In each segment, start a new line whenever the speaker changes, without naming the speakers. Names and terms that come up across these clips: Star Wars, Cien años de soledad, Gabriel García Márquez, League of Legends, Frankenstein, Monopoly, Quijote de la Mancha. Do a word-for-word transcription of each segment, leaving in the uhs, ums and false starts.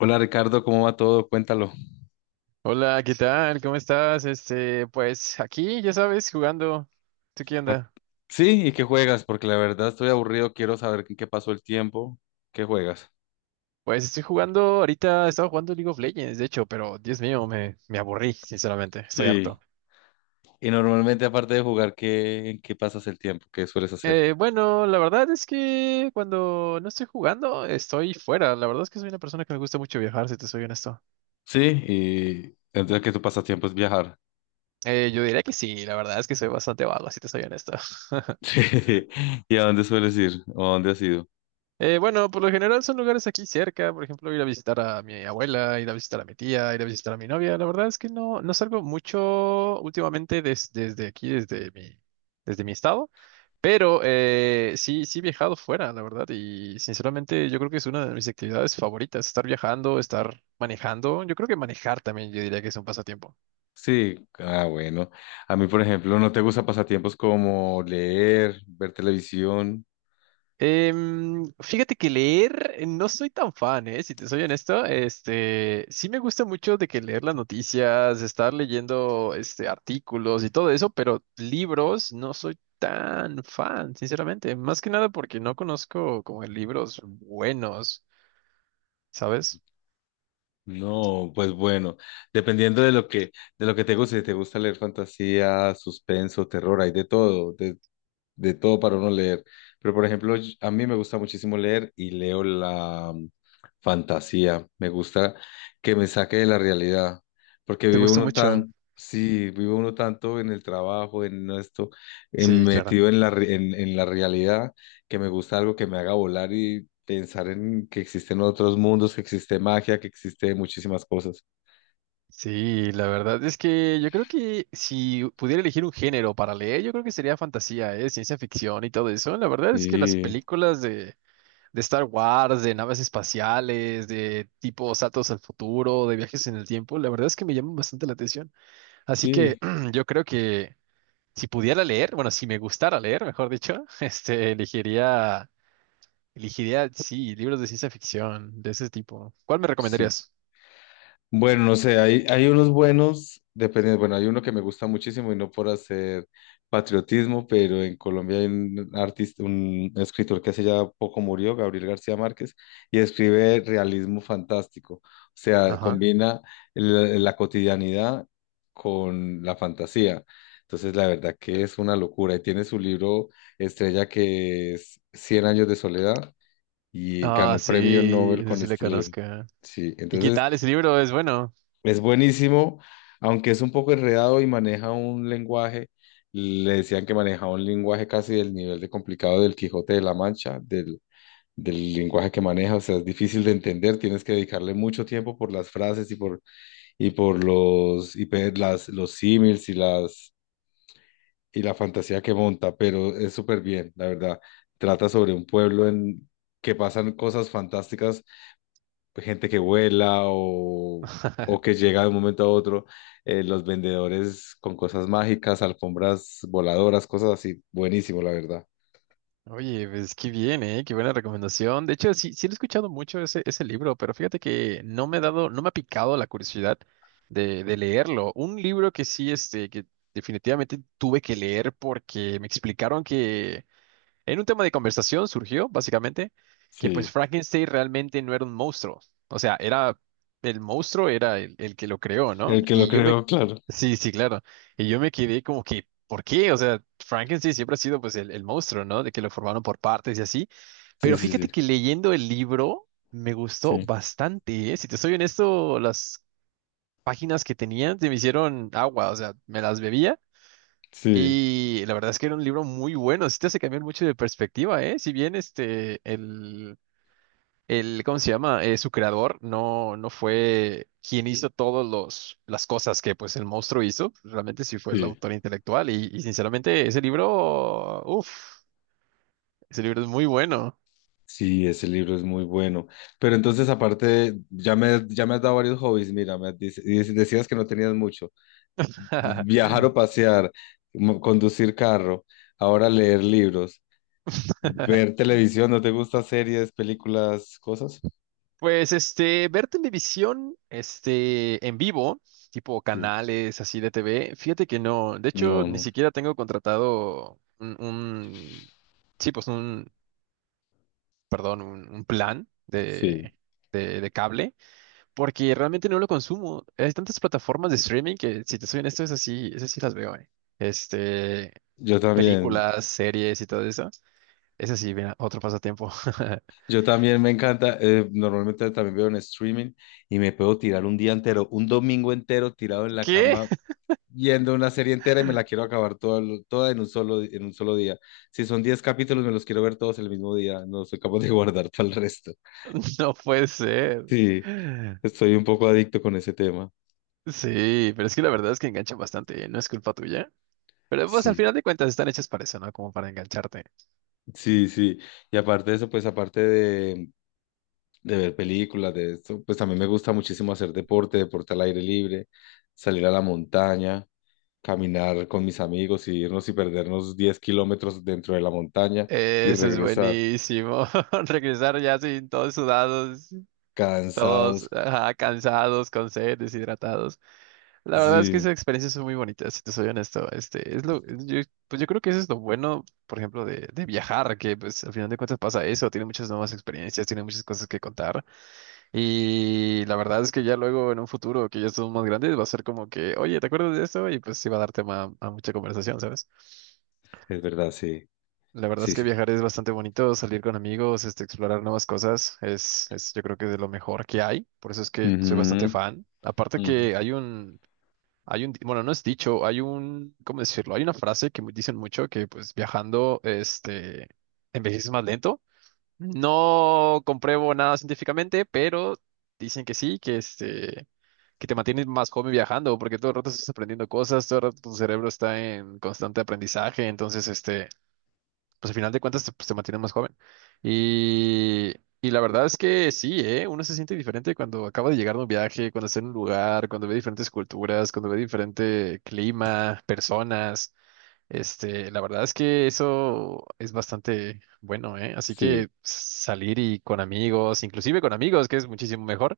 Hola Ricardo, ¿cómo va todo? Cuéntalo.
Hola, ¿qué tal? ¿Cómo estás? Este, pues aquí, ya sabes, jugando. ¿Tú qué
Ah,
onda?
sí, ¿y qué juegas? Porque la verdad estoy aburrido, quiero saber en qué pasó el tiempo. ¿Qué juegas?
Pues estoy jugando, ahorita estaba jugando League of Legends, de hecho, pero Dios mío, me, me aburrí, sinceramente, estoy
Sí.
harto.
Y normalmente aparte de jugar, ¿qué, ¿en qué pasas el tiempo? ¿Qué sueles hacer?
Eh, bueno, la verdad es que cuando no estoy jugando, estoy fuera. La verdad es que soy una persona que me gusta mucho viajar, si te soy honesto.
Sí, y entonces que tu pasatiempo es viajar.
Eh, yo diría que sí, la verdad es que soy bastante vago, si te soy honesto.
Sí. ¿Y a dónde sueles ir? ¿O a dónde has ido?
Eh, bueno, por lo general son lugares aquí cerca, por ejemplo, ir a visitar a mi abuela, ir a visitar a mi tía, ir a visitar a mi novia. La verdad es que no, no salgo mucho últimamente des- desde aquí, desde mi, desde mi estado, pero eh, sí, sí he viajado fuera, la verdad, y sinceramente yo creo que es una de mis actividades favoritas, estar viajando, estar manejando. Yo creo que manejar también, yo diría que es un pasatiempo.
Sí, ah, bueno. A mí, por ejemplo, no te gusta pasatiempos como leer, ver televisión.
Em, fíjate que leer eh, no soy tan fan, eh, si te soy honesto. Este, sí me gusta mucho de que leer las noticias, estar leyendo este artículos y todo eso, pero libros no soy tan fan, sinceramente. Más que nada porque no conozco como libros buenos, ¿sabes?
No, pues bueno, dependiendo de lo que, de lo que te guste. Si te gusta leer fantasía, suspenso, terror, hay de todo, de- de todo para uno leer. Pero, por ejemplo, yo- a mí me gusta muchísimo leer y leo la mm, fantasía. Me gusta que me saque de la realidad, porque
¿Te
vive
gusta
uno
mucho?
tan, sí, vive uno tanto en el trabajo, en esto, en-
Sí, claro.
metido en la, re- en, en la realidad, que me gusta algo que me haga volar y pensar en que existen otros mundos, que existe magia, que existe muchísimas cosas.
Sí, la verdad es que yo creo que si pudiera elegir un género para leer, yo creo que sería fantasía, eh, ciencia ficción y todo eso. La verdad es que las
Sí,
películas de de Star Wars, de naves espaciales, de tipo saltos al futuro, de viajes en el tiempo, la verdad es que me llaman bastante la atención. Así que
sí,
yo creo que si pudiera leer, bueno, si me gustara leer, mejor dicho, este, elegiría, elegiría, sí, libros de ciencia ficción de ese tipo. ¿Cuál me
sí.
recomendarías?
Bueno, no sé, hay, hay unos buenos, dependiendo. Bueno, hay uno que me gusta muchísimo, y no por hacer patriotismo, pero en Colombia hay un artista, un escritor que hace ya poco murió, Gabriel García Márquez, y escribe realismo fantástico, o sea,
Ajá.
combina la, la cotidianidad con la fantasía. Entonces, la verdad que es una locura. Y tiene su libro estrella que es Cien años de soledad, y
Ah,
ganó premio
sí,
Nobel
ese
con
sí le
este libro.
conozco.
Sí,
¿Y qué
entonces...
tal? Ese libro es bueno.
Es buenísimo, aunque es un poco enredado y maneja un lenguaje, le decían que manejaba un lenguaje casi del nivel de complicado del Quijote de la Mancha, del, del lenguaje que maneja. O sea, es difícil de entender, tienes que dedicarle mucho tiempo por las frases y por, y por los, y pe- las, los símiles y las, y la fantasía que monta, pero es súper bien, la verdad. Trata sobre un pueblo en que pasan cosas fantásticas. Pues gente que vuela, o, o que llega de un momento a otro, eh, los vendedores con cosas mágicas, alfombras voladoras, cosas así. Buenísimo, la verdad.
Oye, pues qué bien, ¿eh? Qué buena recomendación. De hecho, sí, sí lo he escuchado mucho ese, ese libro, pero fíjate que no me ha dado, no me ha picado la curiosidad de, de leerlo. Un libro que sí, este, que definitivamente tuve que leer porque me explicaron en un tema de conversación surgió, básicamente, que pues
Sí,
Frankenstein realmente no era un monstruo. O sea, era el monstruo, era el, el que lo creó, ¿no?
el que lo
Y yo me...
creó, claro.
Sí, sí, claro. Y yo me quedé como que, ¿por qué? O sea, Frankenstein siempre ha sido pues el, el monstruo, ¿no? De que lo formaron por partes y así.
Sí,
Pero
sí, sí,
fíjate que leyendo el libro me gustó
sí,
bastante, ¿eh? Si te soy honesto, las páginas que tenía se me hicieron agua, o sea, me las bebía.
sí,
Y la verdad es que era un libro muy bueno, sí te hace cambiar mucho de perspectiva, ¿eh? Si bien este, el, el, ¿cómo se llama? Eh, su creador no, no fue quien hizo todas las cosas que pues el monstruo hizo, realmente sí fue el
sí.
autor intelectual y, y sinceramente ese libro, uff, ese libro es muy bueno.
Sí, ese libro es muy bueno. Pero entonces, aparte, de- ya me, ya me has dado varios hobbies. Mira, me dice- dice- decías que no tenías mucho. Viajar o pasear, mo- conducir carro, ahora leer libros. Ver televisión, ¿no te gusta series, películas, cosas?
Pues este, ver televisión, este, en vivo, tipo
Sí.
canales así de T V, fíjate que no, de hecho,
No,
ni
no.
siquiera tengo contratado un, un- sí, pues un, perdón, un, un plan
Sí.
de, de, de cable, porque realmente no lo consumo. Hay tantas plataformas de streaming que, si te soy honesto, es así, esas sí las veo, eh. Este,
Yo también,
películas, series y todo eso. Es así, mira, otro pasatiempo.
yo también me encanta, eh, normalmente también veo en streaming y me puedo tirar un día entero, un domingo entero tirado en la
¿Qué?
cama viendo una serie entera, y me la quiero acabar toda, toda en un solo, en un solo día. Si son diez capítulos, me los quiero ver todos el mismo día, no soy capaz de guardar todo el resto.
No puede ser.
Sí, estoy un poco adicto con ese tema.
Sí, pero es que la verdad es que enganchan bastante, ¿eh? No es culpa tuya. Pero pues al
Sí,
final de cuentas están hechas para eso, ¿no? Como para engancharte.
sí, sí. Y aparte de eso, pues aparte de, de ver películas, de esto. Pues también me gusta muchísimo hacer deporte, deporte al aire libre, salir a la montaña, caminar con mis amigos, y irnos y perdernos diez kilómetros dentro de la montaña, y
Eso es
regresar
buenísimo. Regresar ya sin todos sudados, todos
cansados.
ajá, cansados, con sed, deshidratados. La verdad es que esas
Sí,
experiencias son muy bonitas, si te soy honesto. Este, es lo, es- yo, pues yo creo que eso es lo bueno, por ejemplo, de, de viajar, que pues al final de cuentas pasa eso, tiene muchas nuevas experiencias, tiene muchas cosas que contar. Y la verdad es que ya luego en un futuro que ya estemos más grandes va a ser como que, oye, ¿te acuerdas de esto? Y pues sí va a dar tema a mucha conversación, ¿sabes?
es verdad, sí,
La verdad es
sí,
que
sí.
viajar es bastante bonito, salir con amigos, este, explorar nuevas cosas, es, es yo creo que de lo mejor que hay, por eso es que
Ujú,
soy bastante fan. Aparte
ujú.
que hay un, hay un, di- bueno, no es dicho, hay un, ¿cómo decirlo? Hay una frase que mu- dicen mucho que pues viajando, este, envejeces más lento. No compruebo nada científicamente, pero dicen que sí, que este... que te mantienes más joven viajando, porque todo el rato estás aprendiendo cosas, todo el rato tu cerebro está en constante aprendizaje, entonces, este, pues al final de cuentas te, pues, te mantienes más joven. Y, y la verdad es que sí, ¿eh? Uno se siente diferente cuando acaba de llegar de un viaje, cuando está en un lugar, cuando ve diferentes culturas, cuando ve diferente clima, personas. Este, la verdad es que eso es bastante bueno, ¿eh? Así
Sí,
que salir y con amigos, inclusive con amigos, que es muchísimo mejor.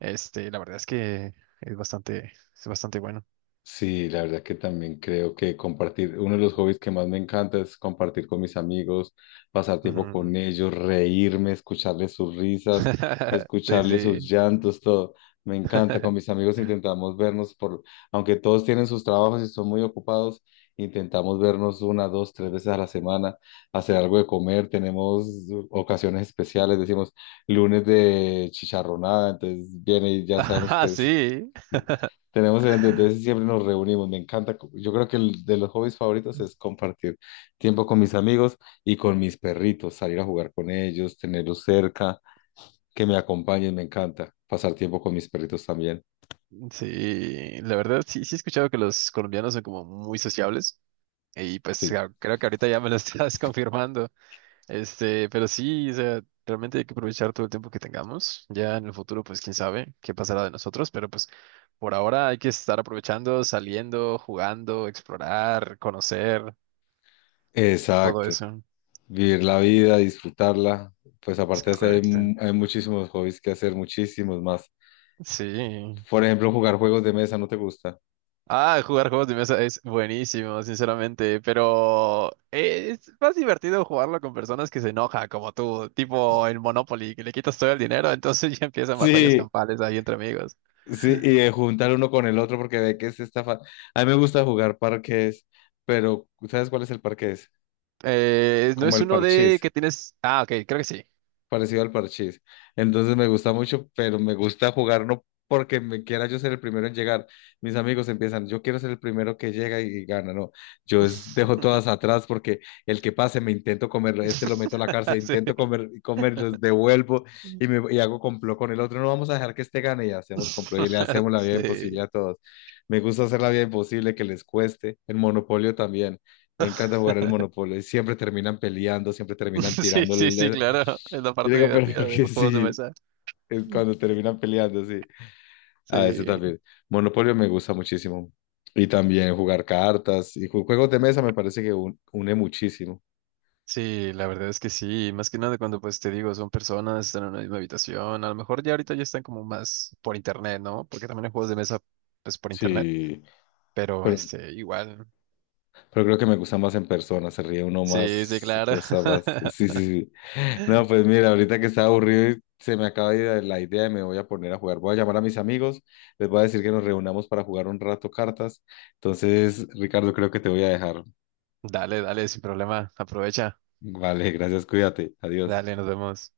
Este, la verdad es que es bastante, es bastante bueno.
sí, la verdad que también creo que compartir, uno de los hobbies que más me encanta es compartir con mis amigos, pasar tiempo
Ujú.
con ellos, reírme, escucharles sus risas,
Sí,
escucharles sus
sí.
llantos, todo. Me encanta. Con mis amigos intentamos vernos por, aunque todos tienen sus trabajos y son muy ocupados, intentamos vernos una, dos, tres veces a la semana, hacer algo de comer. Tenemos ocasiones especiales, decimos lunes de chicharronada, entonces viene y ya sabemos
Ah,
que es.
sí.
Sí. Tenemos gente, entonces siempre nos reunimos, me encanta. co- Yo creo que el de los hobbies favoritos es compartir tiempo con mis amigos y con mis perritos, salir a jugar con ellos, tenerlos cerca, que me acompañen, me encanta. Pasar tiempo con mis perritos también.
Sí, la verdad sí, sí he escuchado que los colombianos son como muy sociables y pues
Sí,
ja- creo que ahorita ya me lo estás confirmando. Este, pero sí, o sea, realmente hay que aprovechar todo el tiempo que tengamos. Ya en el futuro, pues quién sabe qué pasará de nosotros, pero pues por ahora hay que estar aprovechando, saliendo, jugando, explorar, conocer, todo
exacto.
eso.
Vivir la vida, disfrutarla. Pues
Es
aparte de eso, hay,
correcto.
mu- hay muchísimos hobbies que hacer, muchísimos más.
Sí.
Por ejemplo, jugar juegos de mesa, ¿no te gusta?
Ah, jugar juegos de mesa es buenísimo, sinceramente, pero es más divertido jugarlo con personas que se enoja, como tú, tipo el Monopoly, que le quitas todo el dinero, entonces ya empiezan batallas
Sí,
campales ahí entre amigos.
sí, y eh, juntar uno con el otro porque ve que es esta fa- a mí me gusta jugar parques. Pero ¿sabes cuál es el parques?
Eh, no
Como
es
el
uno de
parchís,
que tienes... Ah, ok, creo que sí.
parecido al parchís. Entonces me gusta mucho, pero me gusta jugar no porque me quiera yo ser el primero en llegar. Mis amigos empiezan, yo quiero ser el primero que llega y gana, no. Yo es- dejo todas atrás porque el que pase me intento comerlo, este lo meto a la cárcel,
Sí.
intento comer, comer, los devuelvo y, me, y hago complot con el otro. No vamos a dejar que este gane, y hacemos complot y le hacemos la vida
Sí.
imposible a todos. Me gusta hacer la vida imposible, que les cueste. El monopolio también. Me encanta jugar el Monopoly. Siempre terminan peleando, siempre terminan
Sí,
tirando
sí,
el...
sí,
el-
claro. Es la
yo
parte
digo, pero
divertida de
porque
los juegos de
sí,
mesa.
es cuando terminan peleando, sí. Ah, ese
Sí.
también. Monopoly me gusta muchísimo. Y también jugar cartas, y ju- juegos de mesa me parece que un- une muchísimo.
Sí, la verdad es que sí, más que nada cuando pues te digo, son personas, están en una misma habitación, a lo mejor ya ahorita ya están como más por internet, ¿no? Porque también hay juegos de mesa pues por internet,
Sí,
pero
pero
este, igual,
Pero creo que me gusta más en persona, se ríe uno
sí, sí,
más,
claro.
cosa más. Sí, sí, sí. No, pues mira, ahorita que estaba aburrido y se me acaba de ir la idea, y me voy a poner a jugar. Voy a llamar a mis amigos, les voy a decir que nos reunamos para jugar un rato cartas. Entonces, Ricardo, creo que te voy a dejar.
Dale, dale, sin problema, aprovecha,
Vale, gracias, cuídate. Adiós.
dale, nos vemos.